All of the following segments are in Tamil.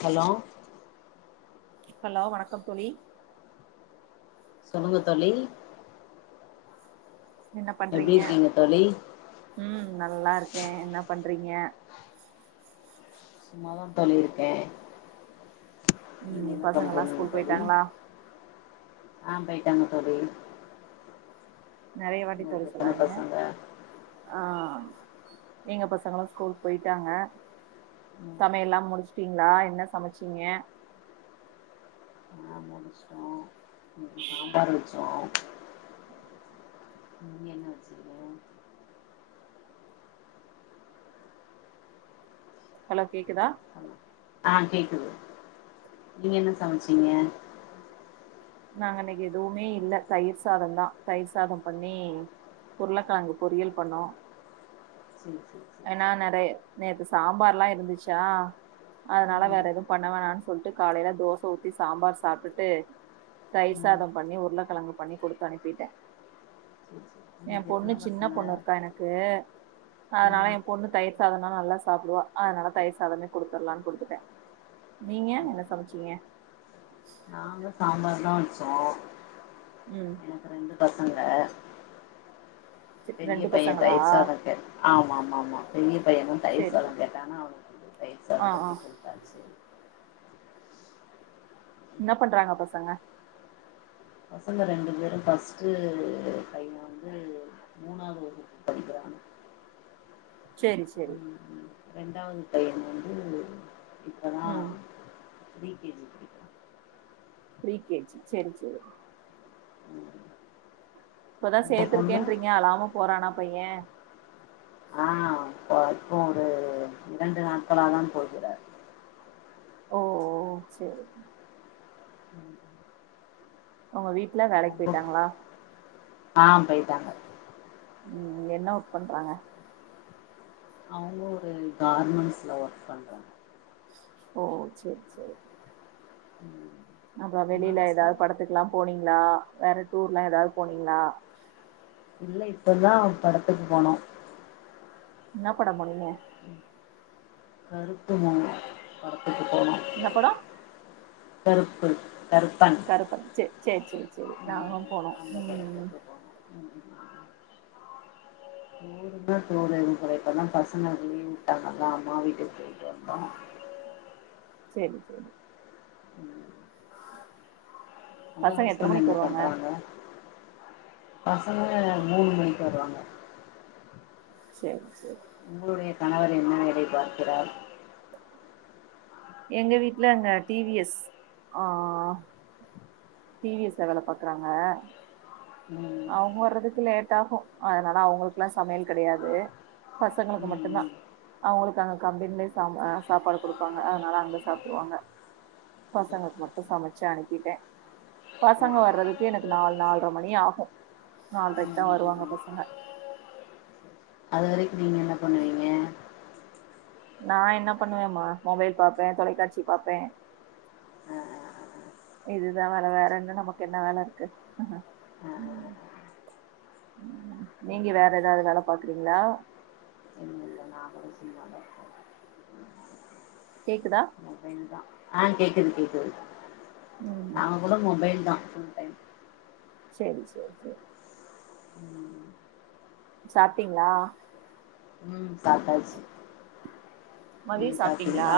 ஹலோ ஹலோ வணக்கம் தோழி சொல்லுங்க தோழி என்ன எப்டி பண்றீங்க இருக்கீங்க தோழி ம் நல்லா இருக்கே என்ன பண்றீங்க சும்மாதா தோழி இருக்கே நீங்க ம் என்ன பசங்கல்லா பண்றீங்க ஸ்கூல் தோழி போயிட்டாங்களா ஆ போயிட்டாங்க தோழி நெறைய வாட்டி தோழி உங்களுக்கு எத்தன சொல்லாதீங்க பசங்க ஆ எங்க பசங்களு ஸ்கூல் போயிட்டாங்க ம் சமையல்லா முடிச்சுடீங்ளா என்ன சமச்சீங்க ஆ முடிச்டோ இன்னிக்கு சாம்பார் வெச்சோ நீங்க என்ன வெச்சிங்க ஹலோ கேக்குதா அ ஆ கேக்குது நீங்க என்ன சமச்சீங்க நாங்க இன்னைக்கு எதுவுமே இல்ல தயிர் சாதம் தா தயிர் சாத பண்ணி உருளக்கெழங்கு பொரியல் பண்ணோ சே சே ஏன்னா நெறை நேத்து சாம்பார்ல்லா இருந்துச்சா அதனால வேற ம் எதுவு பண்ண வேணான் சொல்ட்டு காலையில தோச ஊத்தி சாம்பார் சாப்டுட்டு தயிர் ம் சாத பண்ணி உருளக்கெழங்கு பண்ணி கொடுத்து அனுப்பிட்டே சேரி சேரி எ உங்களுக்கு பொண்ணு எத்தன சின்ன பசங்க பொண்ணு இருக்கா எனக்கு ம் அதனால என் பொண்ணு தயிர் சாதனாலு நல்லா சாப்டுவா அதனால தயிர் சாதமே குடுத்தட்லானு குடுத்துட்டே நீங்க என்ன சமச்சீங்க நாங்க சாம்பார் தா வெச்சோ ம் எனக்கு ரெண்டு பசங்க பெரிய ரெண்டு பைய பசங்களா தயர்சாத கே ஆமா ஆமா ஆமா பெரிய பையனு தயிர் சரி சாத கேட்டானா அவனுக்கு ஆ அ தாச்சு என்ன பண்றாங்க பசங்க பசங்க ரெண்டு பேரு ஃபர்ஸ்ட்டு பைய வந்து மூணாவது வகுப்பு படிக்குறான் சேரி சேரி ரெண்டாவது பையன் வந்து இப்போ தான் ம் ப்ரீ கே ஜி படிக்கு ப்ரீ கே ஜி சேரி சேரி ம் இப்பதா உங்க பொண்ணு சேர்த்திருக்கேன்றீங்க அழாம போறானா பைய ஆ இப்ப இப்போ ஒரு இரண்டு நாட்களாதா போகிறா ஓ ஓ சேரி ம் உங்க வீட்ல வேலைக் உங்க போயிட்டாங்களா ஆ போய்ட்டாங்க ம் என்னா ஒர்க் பண்றாங்க அவுங்க ஒரு கார்மெண்ட்ஸ்ல ஒர்க் பண்றாங்க ஓ சேரி சேரி ம் அப்றோ உங்க வெளியில ஏதாது ஹஸ்பண்ட் படத்துக்கு எல்லா போனீங்களா வேற டூர்ல்லா ஏதாது போனீங்களா இல்ல இப்பதா படத்துக்கு போனோ இன்னா படம் போனீங்க கருப்பு மூவி படத்துக்கு போனோ இன்னா படோ கருப்பு கருப்பன் கருப்பன் சேரி சேரி சேரி சேரி ம் நாங்களு போனோ அந்த ம் படத்துக்கு போனோ ம் [inaudible] நேரமே போல [unintelligible] இப்பலா பசங்க லீவு வுட்டாங்களா அம்மா வீட்டுக்கு போயிட்டு வந்தோ சேரி சேரி ம் உங்க பசங்க எத்தன ஹஸ்பண்ட் மணிக்கு என்ன வருவாங்க பண்றாங்க பசங்க மூணு மணிக்கு வருவாங்க சேரி சேரி உங்களுடைய கணவர் என்ன வேலை பார்க்கிறார் எங்க வீட்ல இங்க டி வி எஸ் ஆ டி வி எஸ் ல வேல பாக்குறாங்க ம் அவங்க வர்றதுக்கு லேட் ஆகு அதனால அவங்களுக்குலா சமையல் கெடையாது பசங்களுக்கு ம் மட்டுதா ம் அவுங்களுக்கு அங்க கம்பெனிலயே சா சாப்பாடு குடுப்பாங்க அதனால அங்க சாப்ட்ருவாங்க சரி பசங்களுக்கு மட்டு சமச்சு அனுப்பிட்டே பசங்க ஓகே வர்றதுக்கு எனக்கு நாலு நால்ர மணி ஆகு நால்ரைக்கு ம் ம் தா ம் வருவாங்க ம் பசங்க அது வரைக்கு நீங்க என்ன பண்ணுவீங்க நா என்ன பண்ணுவேமா மொபைல் பாப்பே தொலைக்காட்சி பாப்பே இதுதா வேல வேற என்ன நமக்கு என்ன வேல இருக்கு அ நீங்க வேற ஏதாவது வேல பாக்குறீங்களா இ இல்ல நா [unintelligible] கேக்குதா ஆ கேக்குது கேக்குது ம் நாங்க கூட மொபைல் தா சேரி சேரி சேரி ம், சாப்ட்டீங்ளா ம் சாப்டாச்சு மதிய நீங்க சாப்ட்டீங்களா சாப்டீங்ளா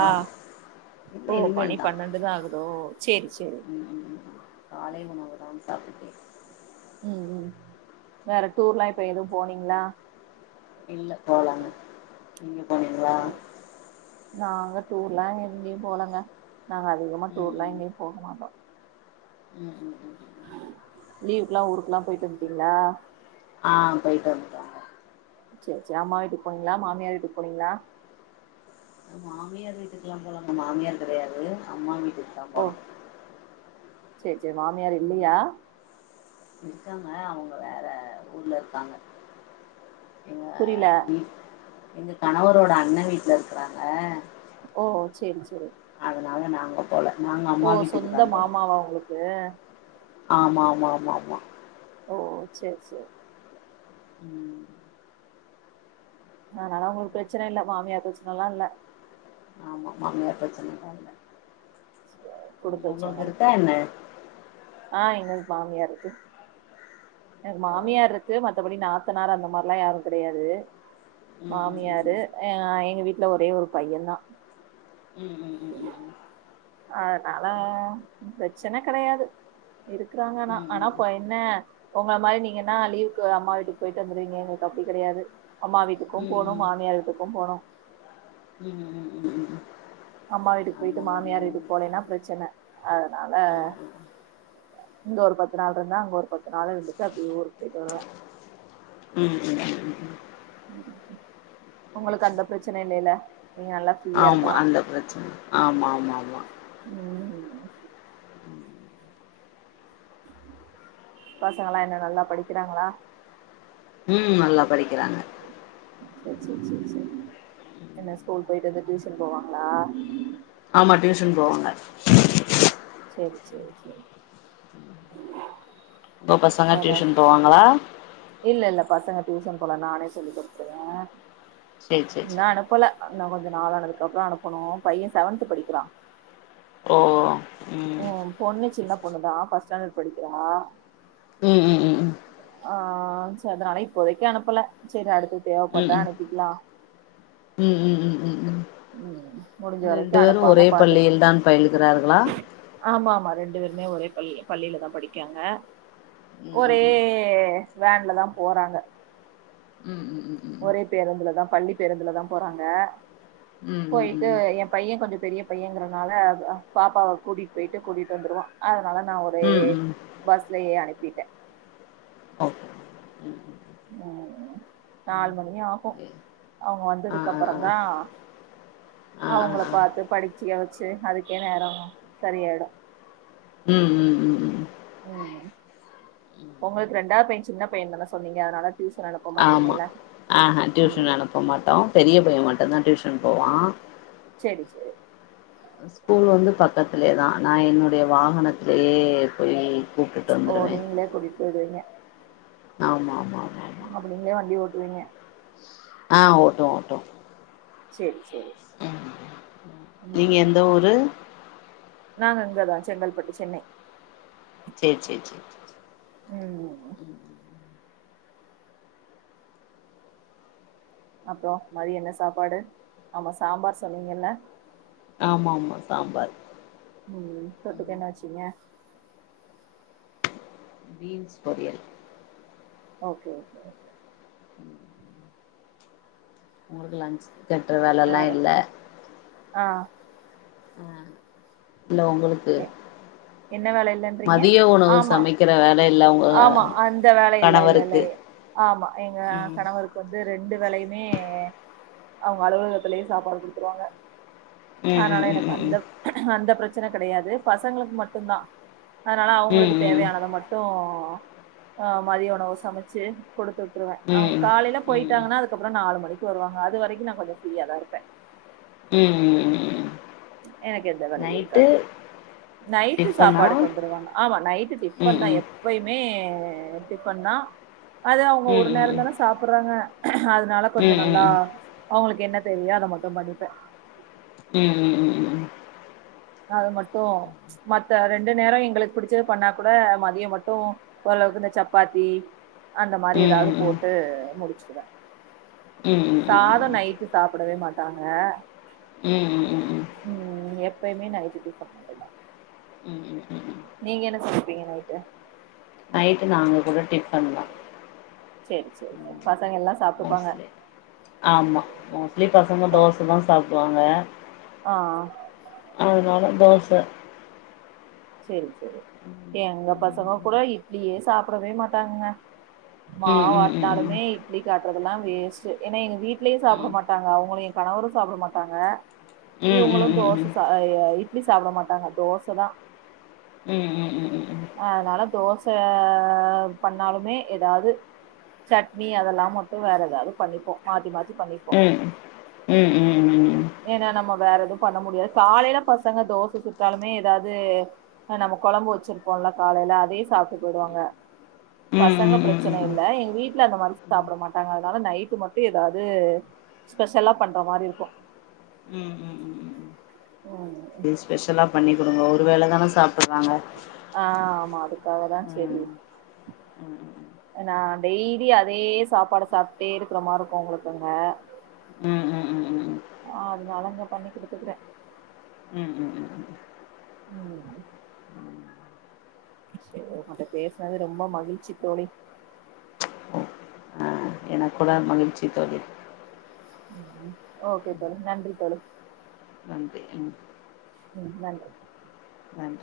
இப்ப ஓ மணி இனிமேல்தா பன்னெண்டுதா ஆகுதோ சேரி சேரி ம் காலை உணவுதான் சாப்பிட்டேன் ம் ம் வேற டூர்ல்லா இப்ப எதுவும் போனீங்ளா இல்ல போலங்க நீங்க போனீங்ளா நாங்க டூர்ல்லா எங்கயும் போலங்க நாங்க அதிகமா ம் டூர்ல்லா ம் எங்கேயும் போக மாட்டோ ம் ம் ம் ம். லீவ்க்கெல்லா ஊருக்கெல்லா போயிட்டு வந்தட்டீங்ளா ஆ போய்ட்டு வந்ட்டோ சேரி சேரி அம்மா வீட்டுக்கு போனீங்ளா மாமியாரு வீட்டுக்கூ போனீங்ளா மாமியார் வீட்டுக்கெல்லா போலங்க மாமியார் கெடையாது அம்மா வீட்டுக்குதான் ஓ போனோ சேரி சேரி மாமியார் ம் இல்லயா இருக்காங்க அவங்க வேற ஊர்ல இருக்காங்க எங்க புரில எங்க கணவரோட அண்ண வீட்ல இருக்கறாங்க ஓ சேரி சேரி அதுனால நாங்க போல நாங்க ஓ அம்மா வீட்டுக்கு தா சொந்த மாமாவா உங்களுக்கு ஆ மா மா மா மா ஓ சேரி சேரி ம் அதனால உங்களுக்கு பிரச்சன இல்ல மாமியார் பிரச்சனெல்லா இல்ல ஆமா மாமியார் பிரச்சனல்லா இல்ல சரி, குடுத்து உங்களுக்கு வச்சவங்கதா இருக்கா என்ன ஆ எங்களுக்கு மாமியாரு இருக்கு எனக்கு ஓ மாமியார் இருக்கு மத்தபடி நாத்தனார் அந்த மாரில்லா யாரு கெடையாது ம் ம் ம் மாமியாரு அ எங்க வீட்ல ஒரே ஒரு பையன்தா ம் ம் ம் ம் அதனால பிரச்சன கெடையாது இருக்கறாங்க ஆனா ஆனா இப்ப என்ன உங்கள மாரி நீங்கனா லீவுக்கு அம்மா வீட்டுக்கு போயிட்டு வந்துருவீங்க எங்களுக்கு அப்டி கெடையாது அம்மா வீட்டுக்கும் போனு மாமியார் வீட்டுக்கும் போணு ம் ம் ம் ம் ம் அம்மா வீட்டுக்கு அந்த போயிட்டு மாரிலா மாமியார் இல்ல வீட்டுக்கு போலைனா பிரச்சன அதனால ஆ ஆ ம் இங்க ஒரு பத்து நாள் இருந்த அங்க ஒரு பத்து நாள் இருந்துட்டு அப்டியே ஊருக்கு போயிட்டு வருவ ம் ம் ம் ம் ம் உங்களுக்கு அந்த பிரச்சன இல்லையல்ல நீங்க நல்லா ஃப்ரீயா ஆமா இருக்கலா அந்த பிரச்சன ஆமாமாமா ஒன்னு இல்ல பசங்க எல்லா என்ன நல்லா படிக்கறாங்ளா ம் நல்லா படிக்கிறாங்க சேரி சேரி சேரி சேரி என்ன ஸ்கூல் போயிட்டு வந்து டியூஷன் போவாங்ளா ஆமா டியூஷன் போவாங்க சேரி சேரி சேரி உங்க பசங்க டியூஷன் போவாங்ளா இல்லல்ல பசங்க டியூஷன் போல நானே சொல்லி குடுத்துருவே சேரி சேரி இன்னு சேரி அனுப்பல அதுஇன்னு கொஞ்ச நாளானனதுக்கு அப்பறோ அனுப்பனும் பையே செவன்த் படிக்கிறா ஓ ம் ஓ பொண்ணு சின்ன பொண்ணு தா ஃபஸ்ட்டு ஸ்டாண்டர்ட் படிக்கிறா ம் ம் ம் ம் ஆ செரி அதனால இப்போதைக்கு அனுப்பல செரி அடுத்து ம் தேவைப்பட்டா ம் அனுப்பிக்கிலா ம் ம் ம் ம் ம் ம் முடிஞ்ச வரைக்கு ரெண்டு பேரு ஒரே அனுப்பாம பாத்து பள்ளியில தான் பயிலுகிறார்களா ஆமா ஆமா ரெண்டு பேருமே ஒரே பள்ளி பள்ளியில தா படிக்காங்க ம் ஒரே ம் வேன்ல தா போறாங்க ம் ம் ம் ம் ஒரே பேருந்துலதா பள்ளி பேருந்துலதா போறாங்க ம் ம் ம் போயிட்டு என் பையே கொஞ்ச பெரிய பையங்கிறனால பாப்பாவை கூட்டிட்டு போயிட்டு கூட்டிட்டு வந்துருவா அதனால நா ஒரு ம் ம் ம் ம் பஸ்லயே அனுப்பிட்டே ஓகே ம் ம் ம் ம் நாலு மணி ஆகு ஏ அவுங்க ஆ வந்ததுக்கு ஆ அப்பற ஆ தா ஆ ஆ அவுங்கள ஆ பாத்து படிச்சுக்க வச்சு அதுக்கே நேரோ சரியாயிடு ம் ம் ம் ம் ம் உங்களுக்கு ரெண்டாவது பையே சின்ன பைய தானே சொன்னீங்க அதனால டியூஷன் அனுப்ப மாட்டீங்கல்ல ஆ ஹ டியூஷன் உம் அனுப்ப மாட்டோ பெரிய பையே மட்டுதா டியூஷன் போவா சேரி சேரி ஸ்கூல் வந்து பக்கத்திலயேதா நா என்னுடைய வாகனத்திலேயே போய் கூப்ட்டுட்டு ஓ வந்துருவேன் நீங்களே கூட்டிட்டு போய் விடுவீங்க ஆமா ஆமா ஆமா அப்ப நீங்களே வண்டி ஓட்டுவீங்க ஆ ஓட்டுவோ ஓட்டுவோ சேரி சேரி நீங்க ம் எந்த ஊரு நாங்க அங்கதா செங்கல்பட்டு சென்னை சேரி சேரி சேரி சேரி ம் ம் அப்பறோ மதிய என்ன சாப்பாடு ஆமா சாம்பார் சொன்னீங்கல்ல ஆமா ஆமா சாம்பார் ம் தொட்டுக்க ம் என்ன வச்சிங்க பீன்ஸ் பொரியல் ஓகே ஓகே ஓகே ம் ஹும் உங்களுக்கு லன்ஞ்ச் கட்டுற வேலல்லா வேற இல்ல ஆ அ இல்ல உங்களுக்கு எ என்ன வேல இல்லன்றீங்க மதிய உணவு ஆமா சமைக்கிற வேல இல்ல உங்க ஆமா அந்த வேல இல்ல இல்ல இல்ல கணவருக்கு ஆமா எங்க ம் கணவருக்கு வந்து ரெண்டு வேலையுமே அவுங்க அலுவலகத்திலேயே சாப்பாடு குடுத்துருவாங்க ம் அதுனால ம் எனக்கு ம் அந்த அந்த பிரெச்சன கெடையாது பசங்களுக்கு மட்டு தா அதனால ம் அவுங்களுக்கு ம் ம் தேவையானத மட்டு ஆ மதிய உணவு சமைச்சு கொடுத்து உட்ருவே ம் அவுங் ம் காலைல போயிட்டாங்கன்னா அதுக்கப்பறோ நாலு மணிக்கு வருவாங்க அது வரைக்கு நா கொஞ்ச ஃப்ரீயா தா இருப்ப ம் ம் ம் ம் எனக்கு எந்த வேலையு நைட்டு இருக்காது நைட்டு டிஃபனா சாப்பாடுக்கு வந்துருவாங்க ஆமா நைட்டு ம் டிஃபன் தா ம் எப் பயுமே டிஃபன் தா அத அவுங்க ஒரு ம் ம் நேரோ ம் தான சாப்பட்றாங்க அதனால ம் கொஞ்சோ ம் நல்லா ம் அவுங்ளுக்கு என்ன தேவையோ அத மட்டு பண்ணிப்ப ம் ம் ம்ம் அது மட்டு மத்த ரெண்டு நேரோ எங்களுக்கு புடிச்சது பண்ணா கூட மதிய மட்டு ஓரளவுக்கு இந்த சப்பாத்தி அந்த மாறி ம் ம் எதாவது ம் போட்டு முடிச்சுடுவ ம் ம் ம் சாதோ நைட்டு சாப்படவே மாட்டாங்க ம் ம் ம் ம் ம் எப்பயுமே நைட்டு டிஃபன் மட்டுதா ம் ம் ம் ம் நீங்க என்ன சமைப்பீங்க நைட்டு நைட்டு நாங்கக் கூட டிஃபன் தா சேரி சேரி பசங்க எல்லா சாப்ட்டுப்பாங்க மோஸ்லி ஆமா மோஸ்லி பசங்க ஆ தோசதா சாப்டுவாங்க ஆ அதனால தோசா எங்க பசங்க கூட இட்லியே சாப்டவே மாட்டாங்கங்க ம் மாவு ம் ம் ம் ஆட்னாலுமே வீக் ஆட்டறதெல்லா வேஸ்ட்டு ஏன்னா எங்க வீட்லயே சாப்ட ம் மாட்டாங்க அவுங்களு எ கணவரு சாப்ட மாட்டாங்க ம் இவங்களு ம் தோச ம் ச ஆ இட்லி சாப்ட மாட்டாங்க தோச தா ம் ம் ம் அதனால தோச ஆ பண்ணாலுமே எதாது சட்னி அதெல்லா மட்டு வேற எதாது பண்ணிப்போ மாத்தி மாத்தி பண்ணிப்போ ம் ம் ம் ம் ஏனா நம்ம வேற எதும் பண்ண முடியாது காலைல பசங்க தோச சுட்டாலுமே எதாது ஆ நம்ம கொழம்பு வச்சுருப்போல காலைல அதே சாப்ட்டு போய்டுவாங்க பசங்க பிரச்சன இல்ல எங்க வீட்ல அந்த மாரி சாப்ட மாட்டாங்க அதனால நைட்டு மட்டு எதாது ஸ்பெஷலா பண்ற மாரி மாறியிருக்கு ம் இது ஸ்பெஷலா பண்ணி் குடுங்க ஒரு வேள தான சாப்பட்றாங்க ஆ ஆமா அதுக்காக தா சேரி ம் ம் ம் நா டெய்லி அதே சாப்பாட சாப்ட்டே இருக்கற மார் இருக்கு உங்ளுக்கு அங்க ம் ம் ம்ம் ஆ அதுனால இங்க பண்ணி குடுத்துக்கற ம் ம் ம்ம் ம் சேர் உங்கட்ட பேசுனது ரொம்ப மகிழ்ச்சி தோழி இப்பதா மகிழ்ச்சி தோழி ம் ம் ஓகே தோழி நன்றி தோழி நன்றி ம் ம் நன்றி நன்றி